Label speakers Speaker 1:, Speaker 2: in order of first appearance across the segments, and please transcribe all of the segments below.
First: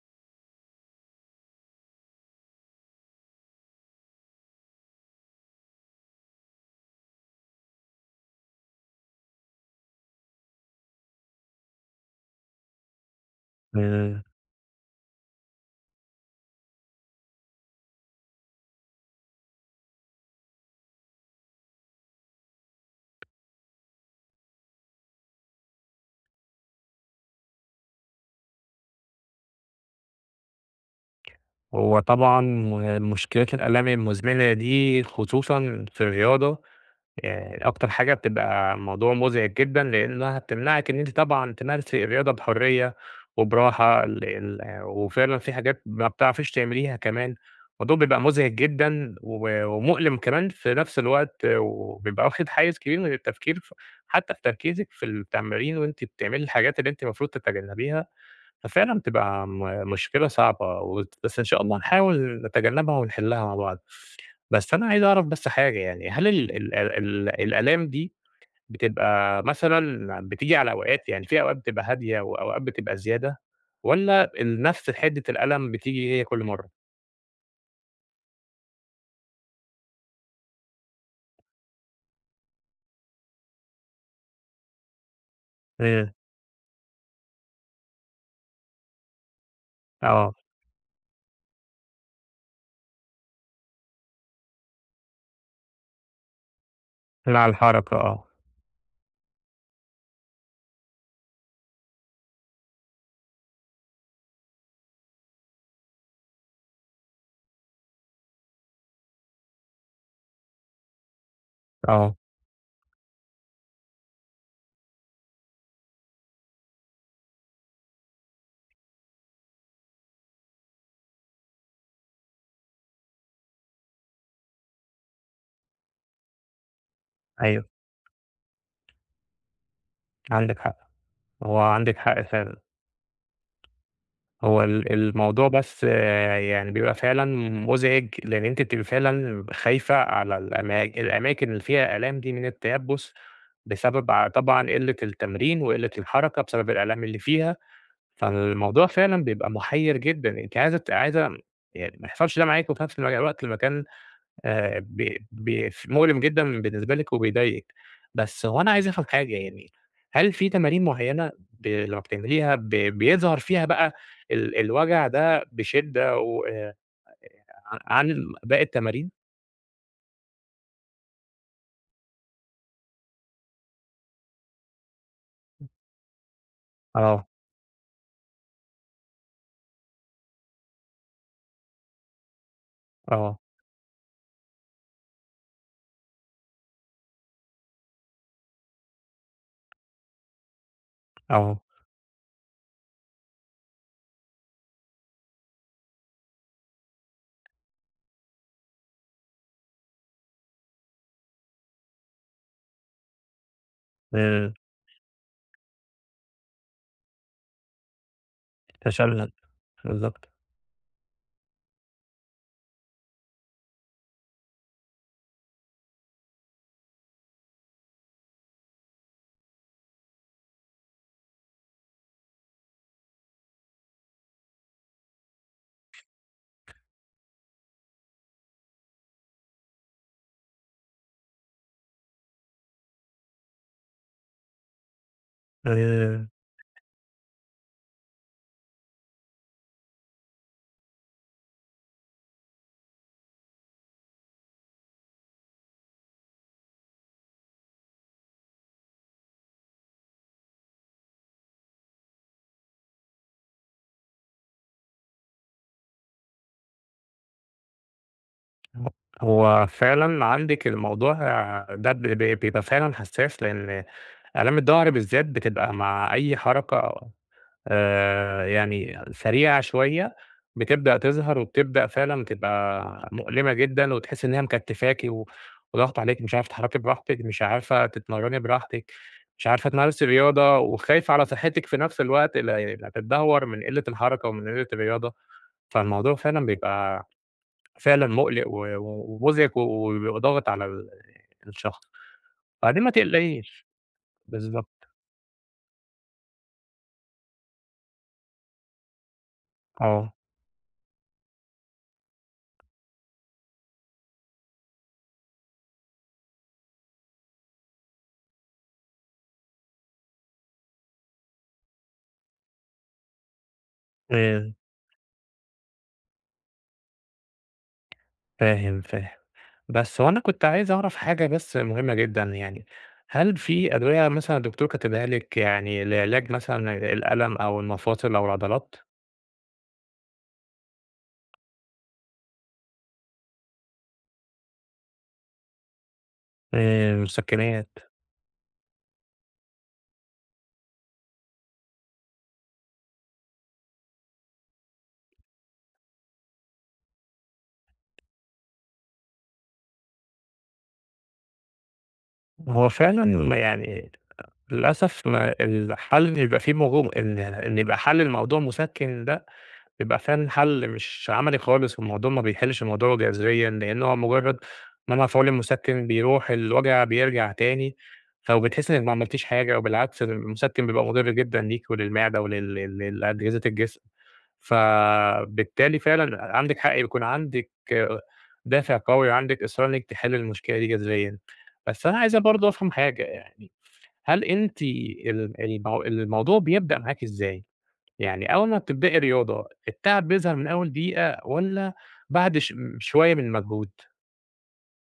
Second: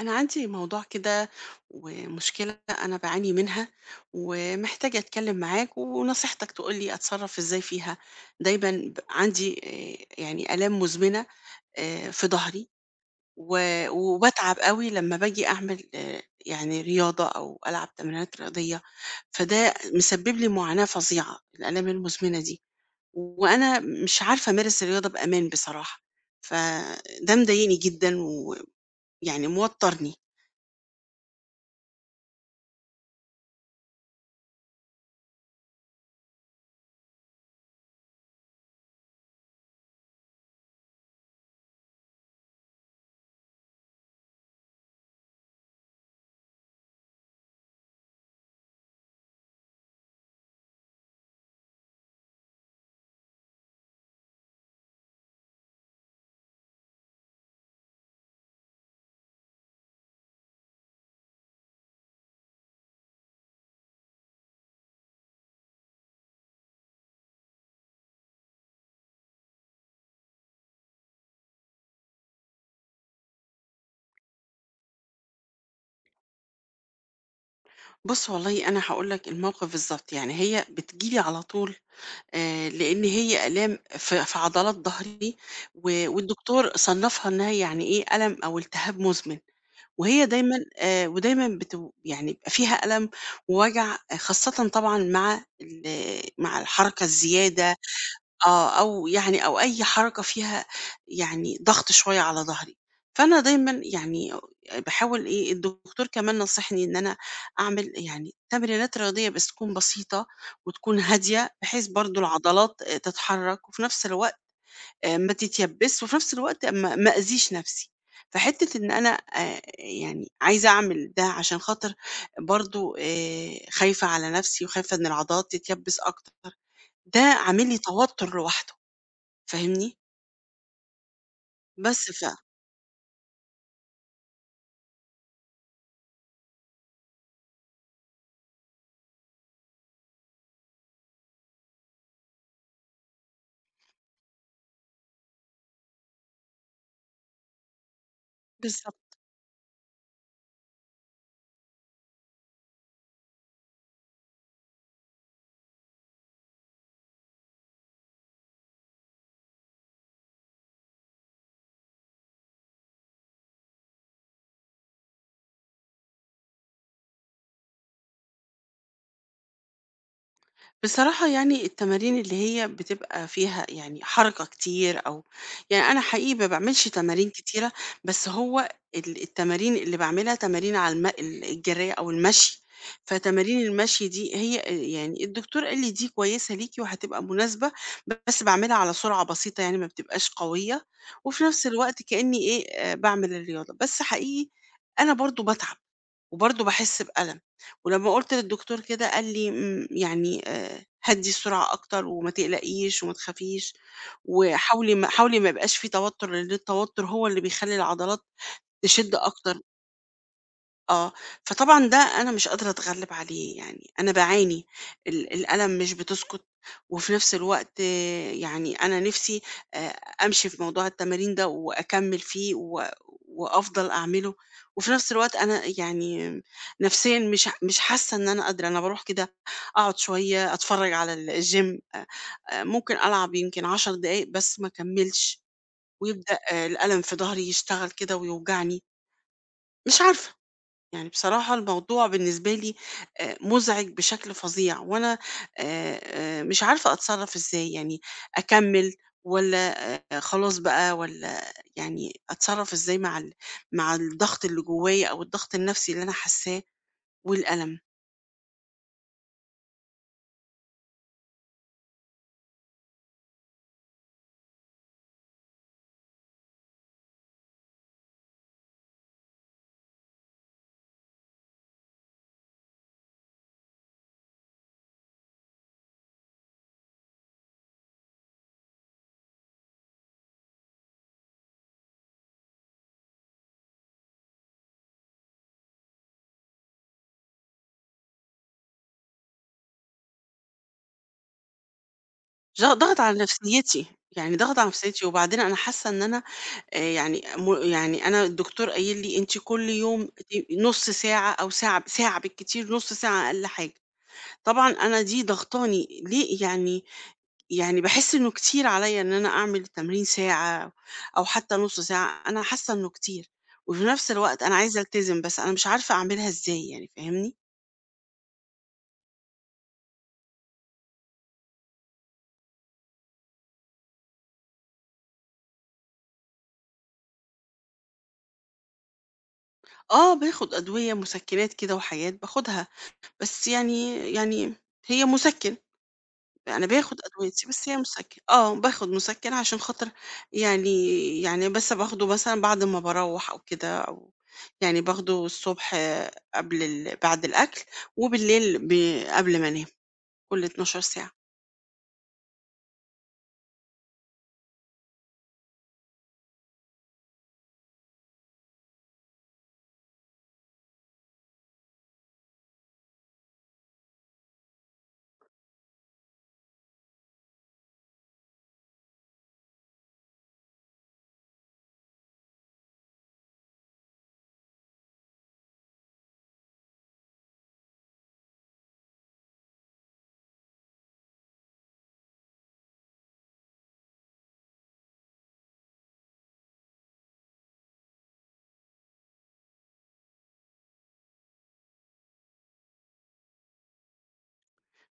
Speaker 1: أنا عندي موضوع كده، ومشكلة أنا بعاني منها، ومحتاجة أتكلم معاك ونصيحتك تقولي أتصرف إزاي فيها. دايما عندي يعني آلام مزمنة في ظهري.
Speaker 2: آآ،
Speaker 1: و- وبتعب قوي لما باجي أعمل يعني رياضة أو ألعب تمرينات رياضية. فده مسبب لي معاناة فظيعة، الآلام المزمنة دي. وأنا مش عارفة أمارس الرياضة بأمان بصراحة، فده مضايقني جدا ويعني موترني.
Speaker 2: هو طبعًا مشكلة الآلام المزمنة دي خصوصًا في الرياضة، أكتر حاجة بتبقى موضوع مزعج جدًا، لإنها بتمنعِك إن أنتِ طبعًا تمارسي الرياضة بحرية وبراحة، وفعلًا في حاجات ما بتعرفيش تعمليها كمان، الموضوع بيبقى مزعج جدًا و ومؤلم كمان في نفس الوقت، وبيبقى واخد حيّز كبير من التفكير حتى في تركيزِك في التمرين وأنتِ بتعملي الحاجات اللي أنتِ المفروض تتجنبيها. ففعلًا بتبقى مشكلة صعبة بس إن شاء الله نحاول نتجنبها ونحلها مع بعض. بس أنا عايز أعرف بس حاجة يعني، هل ال ال ال الآلام دي بتبقى مثلًا بتيجي على أوقات، يعني في أوقات بتبقى هادية وأوقات بتبقى زيادة والّا نفس حدة الألم بتيجي هي كل مرة؟
Speaker 1: بُص والله أنا هاقول لك الموقف بالضبط، يعني هي بتيجي لي على طول، لإن هي آلام في عضلات ضهري. و
Speaker 2: إمم،
Speaker 1: والدكتور صنّفها إنها يعني إيه، ألم أو التهاب مزمن، وهي
Speaker 2: آه،
Speaker 1: دايمًا، ودايمًا يعني بيبقى فيها ألم ووجع. خاصةً طبعًا مع مع الحركة
Speaker 2: مع
Speaker 1: الزيادة.
Speaker 2: الحركة آه،
Speaker 1: أو يعني أي حركة فيها يعني ضغط شوية على ضهري. فأنا دايمًا يعني باحاول إيه، الدكتور كمان نصحني إن أنا أعمل يعني تمرينات رياضية بس تكون بسيطة وتكون هادية، بحيث
Speaker 2: آه،
Speaker 1: برضه العضلات تتحرك، وفي نفس الوقت ما تتيبسش، وفي نفس الوقت ما أذيش نفسي. فحتة إن أنا يعني عايزة أعمل ده، عشان خاطر برضه خايفة على نفسي، وخايفة إن العضلات تتيبس أكتر، ده
Speaker 2: أيوه،
Speaker 1: عامل لي توتر لوحده. فاهمني؟
Speaker 2: عندِك حق، هو عندِك
Speaker 1: بس ف
Speaker 2: حق فعلًا. هو الموضوع بس آه، يعني بيبقى فعلًا مُزعِج، لإن أنتِ بتبقي فعلًا خايفة على الأماكن اللي فيها آلام دي من التيبُّس، بسبب طبعًا قِلّة التمرين وقِلّة الحركة بسبب الآلام اللي فيها، فالموضوع
Speaker 1: بالضبط.
Speaker 2: فعلًا بيبقى مُحيّر جدًا، أنتِ عايزة عايزة يعني ما يحصلش ده معاكِ وفي نفس الوقت المكان ب ب ف مؤلم جدًا بالنسبة لِك وبيضايقِك، بس هو أنا عايز أفهم حاجة يعني، هل في تمارين معيّنة لمّا بتعمليها بيظهر فيها بقى الوجع ده بشِدّة وآآ ع عن باقي التمارين؟
Speaker 1: بصراحة يعني التمارين اللي هي بتبقى فيها يعني حركة كتير، أو يعني أنا حقيقي ما باعملش
Speaker 2: آه،
Speaker 1: تمارين كتيرة، بس هو التمارين اللي باعملها تمارين على الم ال الجرية أو المشي.
Speaker 2: آه،
Speaker 1: فتمارين المشي دي هي، يعني الدكتور قال لي دي كويسة ليكِ وهتبقى مناسبة، بس باعملها على سرعة بسيطة، يعني ما بتبقاش قوية، وفي
Speaker 2: آه،
Speaker 1: نفس الوقت كأني إيه، باعمل الرياضة، بس حقيقي أنا برضه باتعب وبرضه باحس بألم. ولمّا قُلت للدكتور كده قال لي يعني هدّي السرعة أكتر وما تقلقيش وما تخافيش،
Speaker 2: آآ
Speaker 1: وحاولي ما يبقاش في توتر، لأن التوتر هو اللي بيخلّي العضلات تشِد
Speaker 2: تشنّج
Speaker 1: أكتر.
Speaker 2: بالضبط،
Speaker 1: آه. فطبعًا ده أنا مش قادرة أتغلب عليه، يعني أنا باعاني، الآلام مش بتسكت. وفي نفس الوقت يعني أنا نفسي آآ أمشي في موضوع التمارين ده وأكمّل فيه وأفضل أعمله. وفي نفس الوقت أنا يعني نفسيًا مش حاسة إن أنا قادرة، أنا باروح كده أقعد شوية أتفرّج على الgym، ممكن ألعب يمكن 10 دقايق بس ما أكمّلش،
Speaker 2: آآ
Speaker 1: ويبدأ، الألم في ضهري يشتغل كده ويوجعني، مش عارفة. يعني بصراحة الموضوع بالنسبة لي، مزعج بشكل فظيع، وأنا مش عارفة أتصرف إزاي، يعني أكمل ولا خلاص بقى، ولا يعني أتصرف إزاي مع مع الضغط اللي جوايا، أو الضغط النفسي اللي أنا حاساه والألم.
Speaker 2: هو هو فعلًا عندِك الموضوع ده ب ب بيبقى فعلًا حساس، لإن آلام الضهر بالذات بتبقى مع أي حركة يعني سريعة شوية، بتبدأ تظهر وبتبدأ فعلًا تبقى مؤلمة جدًا، وتحسي إن هي مكتفاكِ و وضاغطة عليكِ، مش عارفة تتحركي براحتك، مش عارفة تتمرني براحتك، مش عارفة تمارسي رياضة، وخايفة على صحتك في نفس الوقت، لا يعني لا تتدهور من قلة الحركة ومن قلة الرياضة، فالموضوع فعلًا بيبقى فعلًا مُقلق و و- ومُزعج و وبيبقى ضاغط على الشخص،
Speaker 1: ضغ-
Speaker 2: بعدين ما
Speaker 1: ضغط على
Speaker 2: تقلقيش
Speaker 1: نفسيتي، يعني ضغط على
Speaker 2: بالضبط،
Speaker 1: نفسيتي. وبعدين أنا حاسة إن أنا، يعني يعني انا الدكتور قايل لي انت كل يوم،
Speaker 2: آه،
Speaker 1: نص ساعه او ساعه بالكتير، نص ساعه اقل حاجه. طبعًا أنا دي ضاغطاني، ليه يعني، يعني باحس إنه كتير عليّا إن أنا أعمل التمرين ساعة، أو حتى نُص ساعة، أنا حاسة إنه كتير. وفي نفس
Speaker 2: آآ
Speaker 1: الوقت أنا عايزة ألتزم، بس أنا مش عارفة أعملها إزاي، يعني فاهمني؟
Speaker 2: فاهم، فاهم. بس هو أنا كنت عايز أعرف حاجة بس مهمة جدًا يعني، هل في أدوية مثلًا الدكتور كاتبها لِك يعني لعلاج مثلًا الألم أو المفاصل أو العضلات؟
Speaker 1: آه، باخد أدوية مُسكِّنات كده وحاجات باخدها، بس يعني هي مُسكِّن. أنا باخد أدويتي،
Speaker 2: مسكنات،
Speaker 1: بس هي مسكِّن، باخد مسكِّن عشان خاطر يعني يعني بس باخده مثلًا بعد ما باروّح أو كده، أو يعني باخده الصبح قبل ال بعد الأكل، وبالليل قبل ما أنام، كل 12 ساعة.
Speaker 2: هو فعلًا ما يعني للأسف ما الحل إن يبقى في إن يبقى حل الموضوع مسكن ده بيبقى فعلًا حل مش عملي خالص، والموضوع ما بيحلش الموضوع جذريًا، لأن هو مجرد منع فعال المسكن بيروح، الوجع بيرجع تاني، فبتحس إنك ما عملتيش حاجة، وبالعكس المسكن بيبقى مضر جدًا ليك وللمعدة ولل لل لأجهزة الجسم، فبالتالي فعلًا عندِك حق يكون عندِك دافع قوي، عندِك إصرار إنك تحلي المشكلة دي جذريًا، بس أنا عايز برضه أفهم حاجة يعني، هل أنتِ ال المو الموضوع بيبدأ معاكِ إزاي؟ يعني أول ما بتبدئي رياضة، التعب بيظهر من أول دقيقة والّا بعد شوية من المجهود؟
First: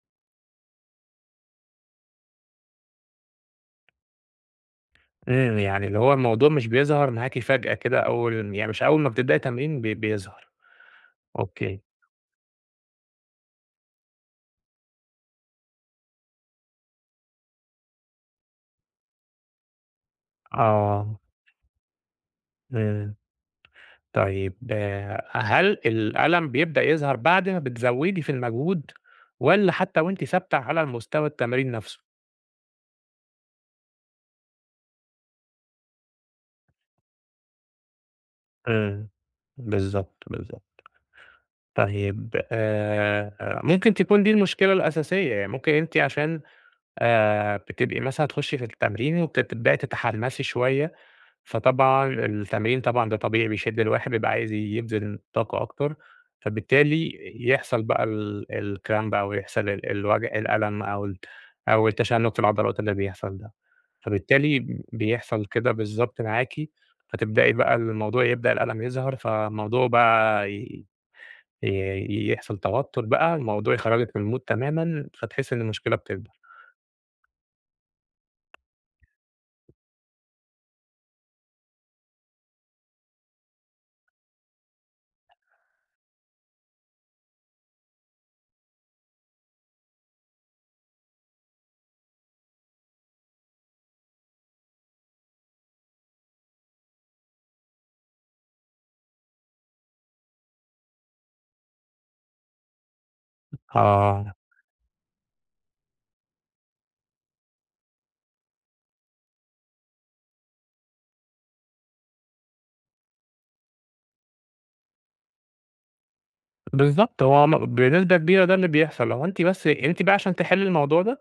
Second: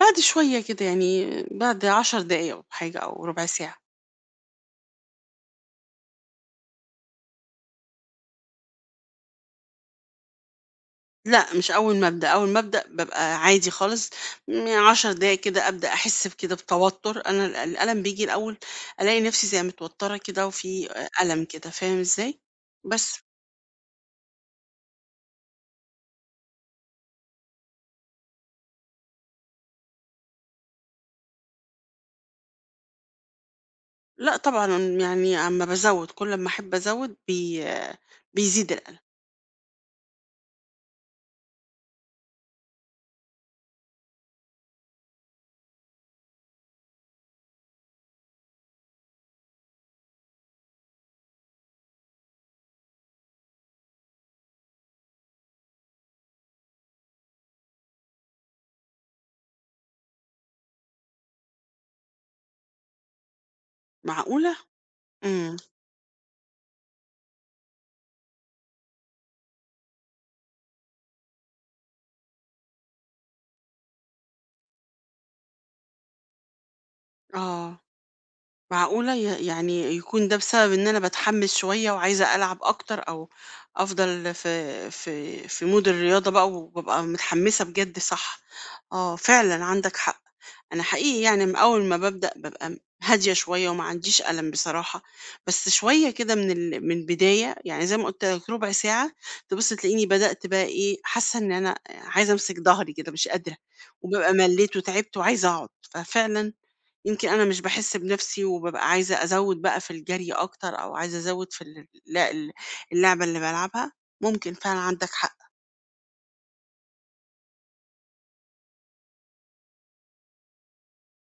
Speaker 1: بعد شوية كده، يعني بعد 10 دقايق أو حاجة أو ربع ساعة.
Speaker 2: يعني اللي هو الموضوع مش بيظهر معاكِ فجأة كده يعني مش أول ما بتبدئي تمرين بيظهر،
Speaker 1: لأ، مش
Speaker 2: أوكي،
Speaker 1: أول ما أبدأ، أول ما أبدأ بابقى عادي خالص، 10 دقايق كده أبدأ أحس بكده بتوتر، أنا الألم بييجي الأول، ألاقي نفسي زي متوترة كده، وفي أ
Speaker 2: آه،
Speaker 1: ألم كده، فاهم إزاي؟
Speaker 2: إمم،
Speaker 1: بس
Speaker 2: طيب آه، هل الألم بيبدأ يظهر بعد ما بتزودي في المجهود والّا حتى وأنتِ ثابتة على المستوى التمرين نفسه؟
Speaker 1: لأ، طبعًا يعني، أمّا بازوّد كل أمّا أحب أزوّد بيزيد الألم.
Speaker 2: إمم، بالضبط، بالضبط، طيب ممكن تكون دي المشكلة الأساسية، يعني ممكن أنتِ عشان بتبقي مثلًا تخشي في التمرين وبتبدئي تتحمسي شوية، فطبعًا التمرين طبعًا ده طبيعي بيشد الواحد بيبقى عايز يبذل طاقة أكتر، فبالتالي يحصل بقى الcramp أو يحصل الوجع الألم أو التشنج في العضلات اللي بيحصل ده،
Speaker 1: معقولة!
Speaker 2: فبالتالي بيحصل
Speaker 1: إمم،
Speaker 2: كده بالضبط معاكِ، فتبدئي بقى الموضوع يبدأ الألم يظهر، فالموضوع بقى ي ي يحصل توتر بقى، الموضوع يخرجِك من الmood تمامًا، فتحسي إن المشكلة بتكبر.
Speaker 1: آه. معقولة، يعني يكون ده بسبب إن أنا باتحمس شوية وعايزة ألعب أكتر، أو أفضل في في مود الرياضة بقى وبابقى متحمسة بجد، صح. آه، فعلًا عندك حق. أنا حقيقي يعني، أول ما بابدأ بابقى هادية شوية وما عنديش ألم بصراحة، بس شوية كده من من البداية، يعني زي ما قُلت لك ربع ساعة تبُص تلاقيني بدأت بقى إيه، حاسة إن أنا عايزة أمسك ضهري كده، مش قادرة. وبابقى
Speaker 2: آه.
Speaker 1: مليت وتعبت وعايزة أقعد. ففعلًا يمكن أنا مش باحس بنفسي، وبابقى عايزة أزوّد بقى في الجري أكتر، أو عايزة أزوّد في ال لا ال اللعبة اللي بالعبها. ممكن فعلًا عندك حق.
Speaker 2: بالضبط، هو بنسبة كبيرة ده اللي بيحصل، لو أنتِ بس أنتِ بقى عشان تحلّي الموضوع ده،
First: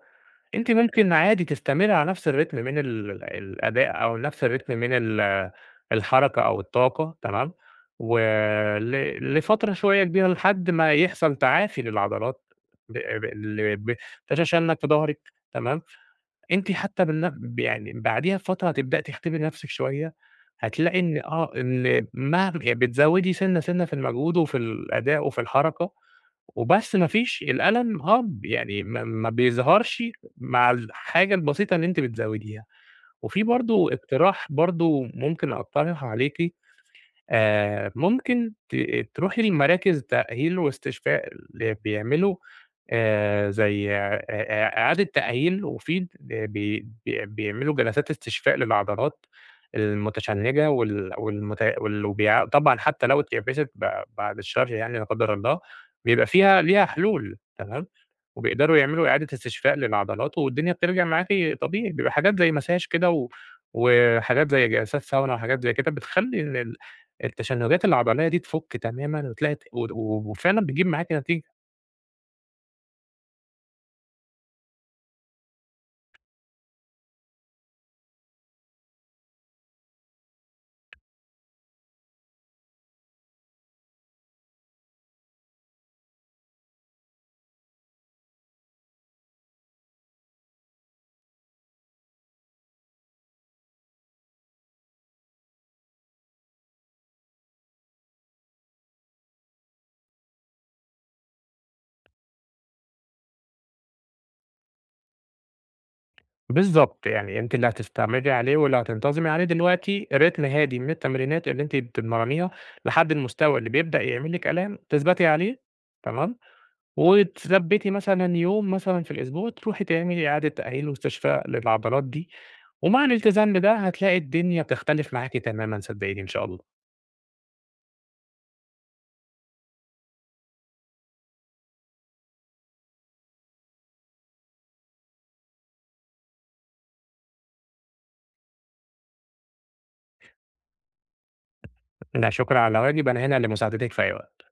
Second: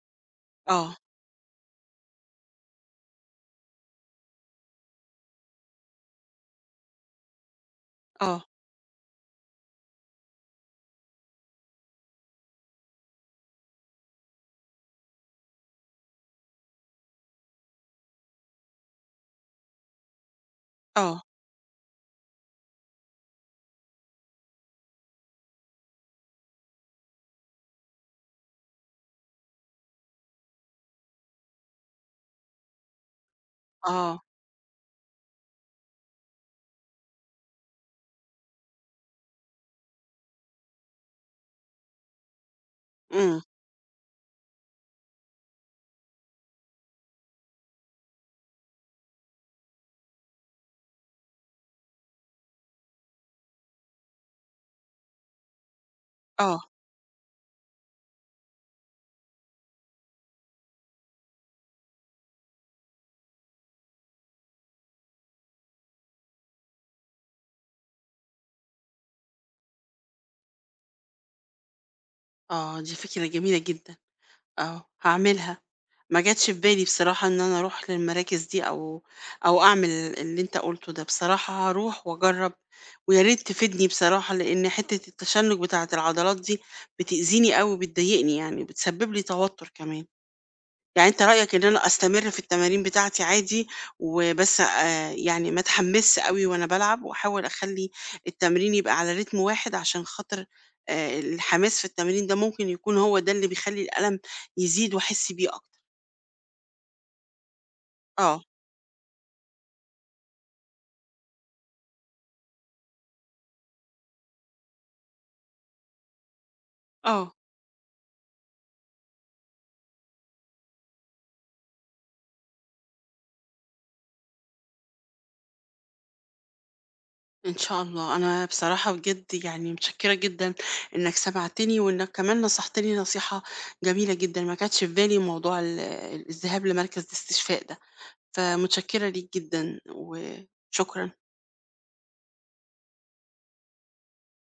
Speaker 2: أنتِ
Speaker 1: آه.
Speaker 2: ممكن عادي تستمري على نفس الريتم من الأداء أو نفس الريتم من الحركة أو الطاقة تمام، ول
Speaker 1: آه.
Speaker 2: لفترة شوية كبيرة لحد ما يحصل تعافي للعضلات ب ب ال ب تتشنج في ضهرِك تمام، أنتِ حتى بالن ب يعني بعديها بفترة هتبدئي تختبري نفسِك شوية، هتلاقي إن
Speaker 1: آه.
Speaker 2: آه، إن مه بتزوّدي سِنة، سِنة في المجهود وفي الأداء وفي الحركة. وبس ما فيش الألم هَبْد، يعني ما بيظهرش مع الحاجة البسيطة اللي أنتِ بتزوّديها. وفي برضه
Speaker 1: آه.
Speaker 2: اقتراح برضه ممكن أقترحه عليكِ ممكن تروحي لمراكز تأهيل واستشفاء اللي بيعملوا
Speaker 1: إمم.
Speaker 2: زي إعادة تأهيل وفي بي بي بيعملوا جلسات استشفاء للعضلات المتشنجة وال والمت وال وبيع طبعًا حتى لو اتيبست بعد الشر يعني لا قدر الله، بيبقى
Speaker 1: آه.
Speaker 2: فيها ليها حلول تمام، وبيقدروا يعملوا إعادة استشفاء للعضلات والدنيا بترجع معاكِ طبيعي، بيبقى حاجات زي مساج كده و وحاجات زي جلسات ساونا وحاجات زي كده بتخلّي التشنجات العضلية دي تفُك تمامًا وتلاقي ت و وفعلًا بتجيب معاكِ نتيجة،
Speaker 1: آه، دي فكرة جميلة جدًا. آه، هاعملها. ما جاتش في بالي بصراحة إن أنا أروح للمراكز دي، أو أعمل اللي أنت قُلته ده، بصراحة هاروح وأجرّب، ويا ريت تفيدني بصراحة، لإن حتّة التشنُّج بتاعة العضلات دي بتأذيني أوي وبتضايقني، يعني وبتسبب لي توتُّر كمان. يعني أنت رأيك إن أنا أستمر في التمارين بتاعتي عادي، وبس يعني ما اتحمسش أوي وأنا بالعب، وأحاول أخلّي التمرين يبقى على رتم واحد، عشان خاطر الحماس في التمرين ده ممكن يكون هو ده اللي بيخلّي الألم يزيد وأحس بيه أكتر.
Speaker 2: بالضبط، يعني أنتِ اللي هتستعملي
Speaker 1: آه.
Speaker 2: عليه واللي هتنتظمي عليه دلوقتي رتم هادي من التمرينات اللي أنتِ بتتمرنيها لحد المستوى اللي بيبدأ يعمل لِك آلام تثبتي عليه تمام،
Speaker 1: آه.
Speaker 2: وتثبّتي مثلًا يوم مثلًا في الأسبوع تروحي تعملي إعادة تأهيل واستشفاء للعضلات دي، ومع الالتزام بده هتلاقي الدنيا بتختلف معاكِ تمامًا صدقيني إن شاء الله.
Speaker 1: إن شاء الله. أنا بصراحة بجد يعني متشكرة جدًا إنك سمعتني، وإنك كمان نصحتني نصيحة جميلة جدًا، ما كانتش في بالي موضوع الذهاب لمركز الاستشفاء ده، فمتشكرة ليك جدًا وشكرًا.
Speaker 2: لا شكر على واجب، أنا هنا لمساعدتِك في أي وقت.